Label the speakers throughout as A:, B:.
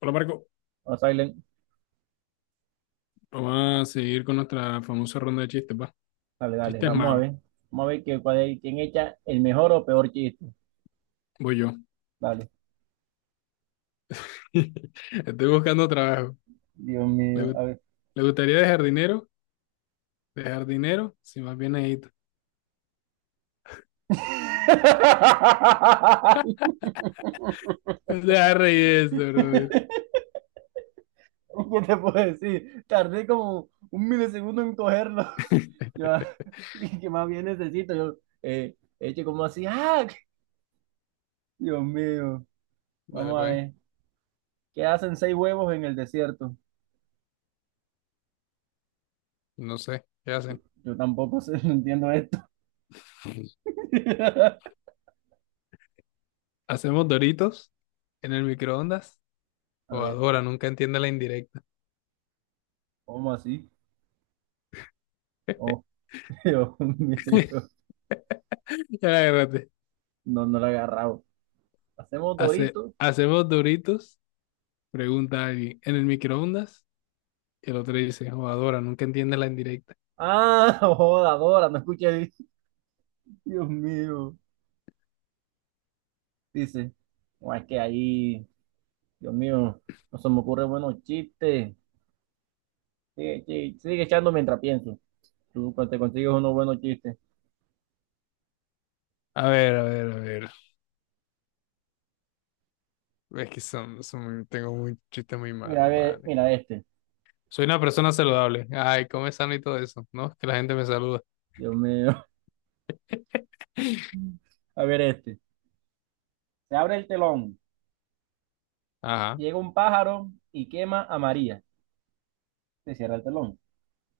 A: Hola Marco,
B: O Silent.
A: vamos a seguir con nuestra famosa ronda de chistes, va.
B: Dale, dale,
A: Chistes
B: vamos a
A: malos,
B: ver. Vamos a ver quién echa el mejor o peor chiste.
A: voy yo.
B: Dale.
A: Estoy buscando trabajo.
B: Dios
A: ¿Le,
B: mío, a
A: gu-
B: ver.
A: ¿Le gustaría dejar dinero? ¿Dejar dinero? Si más bien ahí. Deja reír eso, brother.
B: ¿Qué te puedo decir? Tardé como un milisegundo en cogerlo. Yo, ¿qué más bien necesito? Yo, eche como así, ¡ah! Dios mío.
A: Dale,
B: Vamos a
A: pues.
B: ver. ¿Qué hacen seis huevos en el desierto?
A: No sé, ¿qué hacen?
B: Yo tampoco sé, no entiendo esto.
A: ¿Hacemos doritos en el microondas?
B: A
A: O
B: ver,
A: adora, nunca entiende la indirecta.
B: ¿cómo así? Oh, Dios mío.
A: Ya agárrate.
B: No, no lo he agarrado. Hacemos
A: Hace,
B: Doritos.
A: ¿hacemos doritos? Pregunta alguien. ¿En el microondas? Y el otro dice, o adora, nunca entiende la indirecta.
B: Ah, joda, Dora, no escuché. Dios mío. Dice, no, es que ahí, Dios mío, no se me ocurren buenos chistes. Sigue, sigue, sigue echando mientras pienso. Tú te consigues unos buenos chistes.
A: A ver, a ver, a ver. Es que tengo un chiste muy
B: Mira, a
A: malo,
B: ver,
A: vale.
B: mira este.
A: Soy una persona saludable. Ay, come sano y todo eso, ¿no? Que la gente me saluda.
B: Dios mío. A ver este. Se abre el telón.
A: Ajá.
B: Llega un pájaro y quema a María. Se cierra el telón.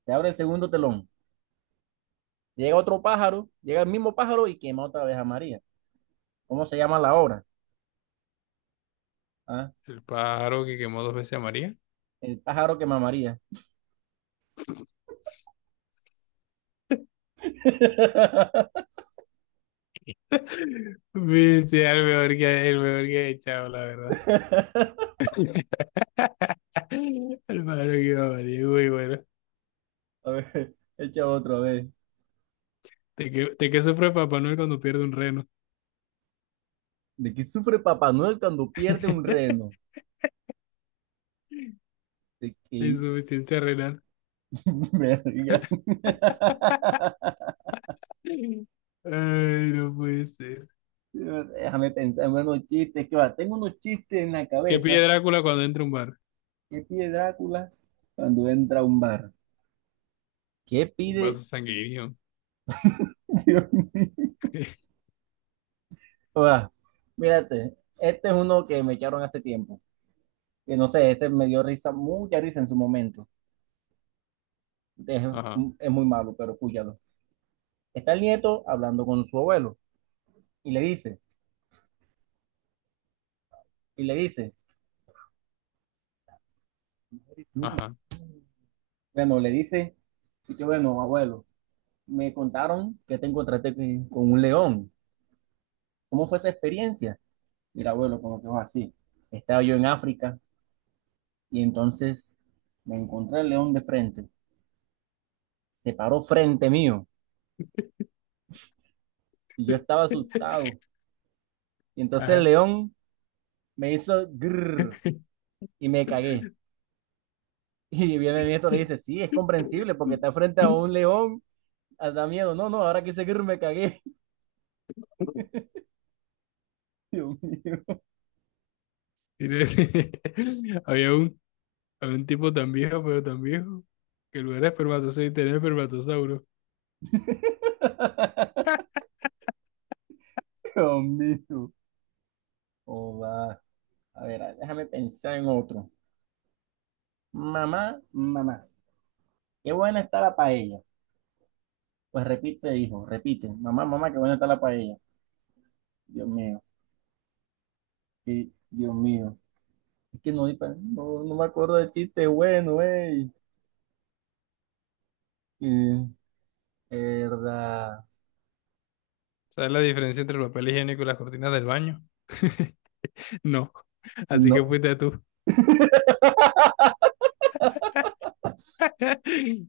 B: Se abre el segundo telón. Llega otro pájaro, llega el mismo pájaro y quema otra vez a María. ¿Cómo se llama la obra? Ah,
A: El pájaro que quemó dos veces a María.
B: el pájaro quema a María.
A: Viste, el mejor que he echado, la verdad. El pájaro que quemó a María, muy bueno.
B: A ver, echa otra vez.
A: ¿De qué sufre Papá Noel cuando pierde un reno?
B: ¿De qué sufre Papá Noel cuando pierde un reno? ¿De qué?
A: Insuficiencia renal.
B: Verga.
A: Ay, no puede ser.
B: Déjame pensar en unos chistes. Que va, tengo unos chistes en la
A: ¿Qué pide
B: cabeza.
A: Drácula cuando entra a un bar?
B: ¿Qué pide Drácula cuando entra a un bar? ¿Qué
A: Un
B: pide?
A: vaso sanguíneo.
B: Dios mío. Va, mírate, este es uno que me echaron hace tiempo. Que no sé, ese me dio risa, mucha risa en su momento. Es,
A: Ajá,
B: es muy malo, pero escúchalo. Está el nieto hablando con su abuelo. Y le dice, y le dice, "No".
A: ajá,
B: Bueno, le dice, y que bueno, abuelo, me contaron que te encontraste con un león. ¿Cómo fue esa experiencia? Y el abuelo, como que fue así. Estaba yo en África y entonces me encontré el león de frente. Se paró frente mío y yo estaba asustado. Y entonces el
A: ajá.
B: león me hizo grrr y me cagué. Y viene el nieto y le dice, sí, es comprensible porque está frente a un león, da miedo. No, no, ahora que hice grrr me cagué. Dios mío.
A: Tiene- Había un, había un tipo tan viejo, pero tan viejo, que en lugar de espermatozoide tenía espermatosauro.
B: Dios mío. Oh, va. A ver, déjame pensar en otro. Mamá, mamá, qué buena está la paella. Pues repite, hijo, repite. Mamá, mamá, qué buena está la paella. Dios mío, sí, Dios mío. Es que no, no, no me acuerdo del chiste bueno, ey. Eh, Verdad.
A: ¿Sabes la diferencia entre el papel higiénico y las cortinas del baño? No. Así que
B: No.
A: fuiste tú.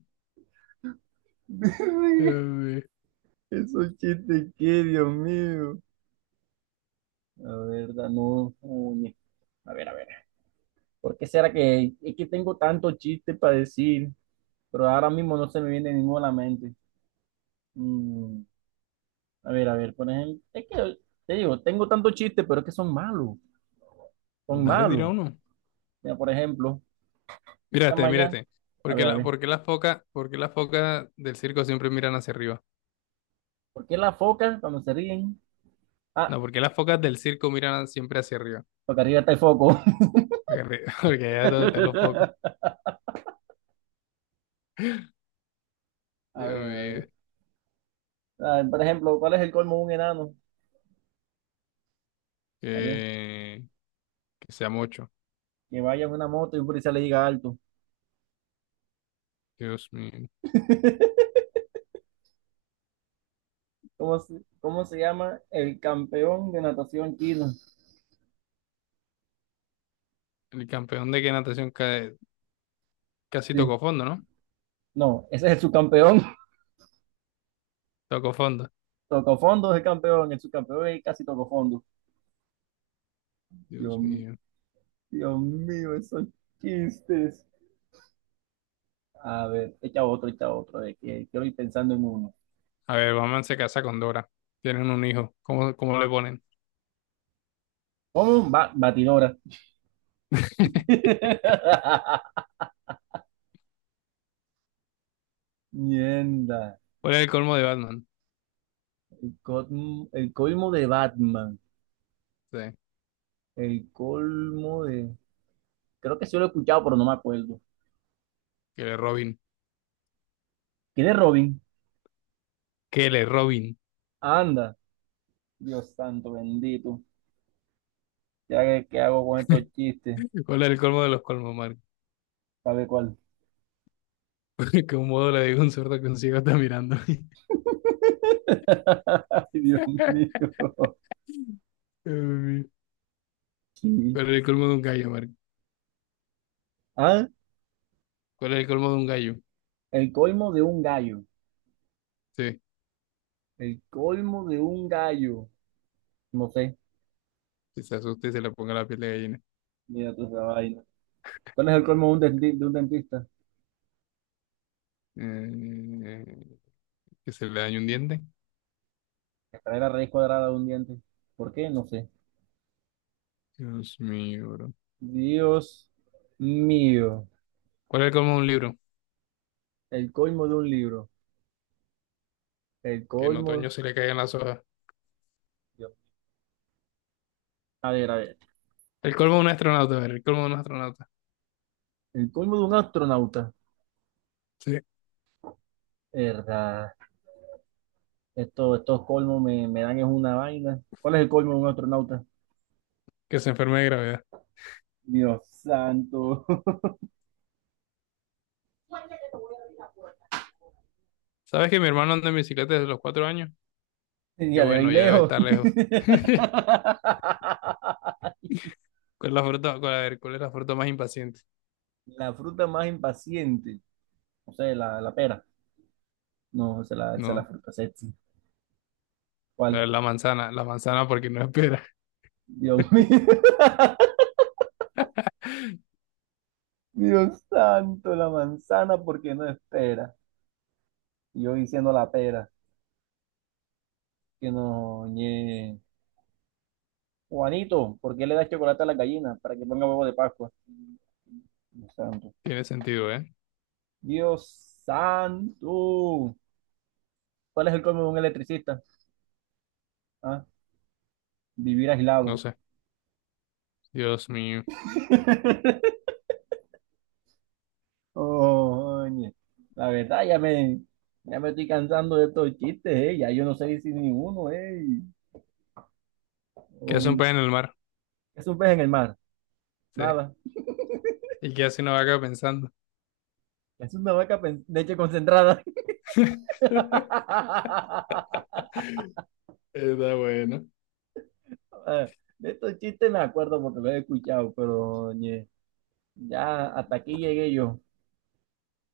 A: Eh,
B: Esos chistes, qué, Dios mío. La verdad, no. Coño. A ver, a ver. ¿Por qué será que, es que tengo tanto chiste para decir? Pero ahora mismo no se me viene ninguno a la mente. Mm, a ver, a ver, por ejemplo, es que te digo, tengo tantos chistes, pero es que son malos, son
A: No le dirá
B: malos.
A: uno.
B: Mira, por ejemplo, esta
A: Mírate,
B: mañana,
A: mírate.
B: a ver,
A: ¿Por qué las focas del circo siempre miran hacia arriba?
B: ¿por qué las focas cuando se ríen? Ah,
A: No, ¿porque las focas del circo miran siempre hacia arriba?
B: porque arriba está el foco.
A: Porque ya donde están los poco.
B: A
A: Dios
B: ver, a
A: mío.
B: ver. A ver, por ejemplo, ¿cuál es el colmo de un enano? A ver,
A: Que, que sea mucho.
B: que vaya en una moto y un policía le diga alto.
A: Dios mío.
B: ¿Cómo se llama el campeón de natación chino?
A: El campeón de qué natación ca- casi
B: Sí.
A: tocó fondo, ¿no?
B: No, ese es el subcampeón.
A: Tocó fondo.
B: Tocó fondo, es el campeón, el subcampeón y casi tocó fondo. Dios
A: Dios
B: mío,
A: mío.
B: Dios mío, esos chistes. A ver, echa otro, de que quiero ir pensando en uno.
A: A ver, Batman se casa con Dora. Tienen un hijo. ¿Cómo le ponen?
B: ¿Cómo? Batidora. Mierda.
A: ¿Cuál es el colmo de Batman?
B: El colmo de Batman.
A: Sí.
B: El colmo de. Creo que sí lo he escuchado, pero no me acuerdo.
A: Que le Robin.
B: ¿Quién es Robin?
A: Que le Robin.
B: Anda. Dios santo, bendito. Ya que, ¿qué hago con estos chistes?
A: ¿Cuál es el colmo de los colmos, Marco?
B: ¿Sabe cuál?
A: Que un modo le digo a un sordo que un ciego está mirando.
B: Ay, Dios mío.
A: Dios mío.
B: Sí.
A: ¿Cuál es el colmo de un gallo, Marco?
B: Ah,
A: ¿Cuál es el colmo de un gallo?
B: el colmo de un gallo.
A: Sí.
B: El colmo de un gallo. No sé.
A: Que se asuste y se le ponga la piel de gallina.
B: Mira tú esa vaina. ¿Cuál es el colmo de un, denti- ¿de un dentista?
A: Eh, que se le dañe un diente.
B: Que trae la raíz cuadrada de un diente. ¿Por qué? No sé.
A: Dios mío, bro.
B: Dios mío.
A: ¿Cuál es el colmo de un libro?
B: El colmo de un libro. El
A: Que en otoño
B: colmo.
A: se le caigan las hojas.
B: Dios. A ver, a ver.
A: El colmo de un astronauta, a ver, el colmo de un astronauta.
B: El colmo de un astronauta.
A: Sí.
B: Verdad. Estos colmos me dan es una vaina. ¿Cuál es el colmo de un astronauta?
A: Que se enferme de gravedad.
B: Dios santo.
A: ¿Sabes que mi hermano anda en bicicleta desde los 4 años? Que
B: Ya de ahí
A: bueno, ya debe
B: lejos.
A: estar lejos. ¿Cuál es la fruta? Cuál- a ver, ¿cuál es la fruta más impaciente?
B: La fruta más impaciente. No sé, la pera. No, esa es esa es la
A: No,
B: fruta sexy.
A: a
B: ¿Cuál?
A: ver, la manzana porque no espera.
B: Dios mío. Dios santo, la manzana, ¿por qué no espera? Y yo diciendo la pera, que no, ñe. Juanito, ¿por qué le das chocolate a la gallina para que ponga huevo de Pascua? Dios santo.
A: Tiene sentido, ¿eh?
B: Dios santo. ¿Cuál es el colmo de un electricista? Ah, vivir
A: No
B: aislado.
A: sé. Dios mío.
B: Oye, la verdad ya me estoy cansando de estos chistes, eh. Ya yo no sé si ninguno, eh.
A: ¿Qué hace un
B: Um,
A: pez en el mar?
B: ¿Qué es un pez en el mar?
A: Sí.
B: Nada.
A: ¿Y qué hace una vaca pensando?
B: Es una vaca pen- Leche concentrada.
A: Está bueno.
B: Eh, De estos chistes me acuerdo porque los he escuchado, pero oye, ya hasta aquí llegué yo.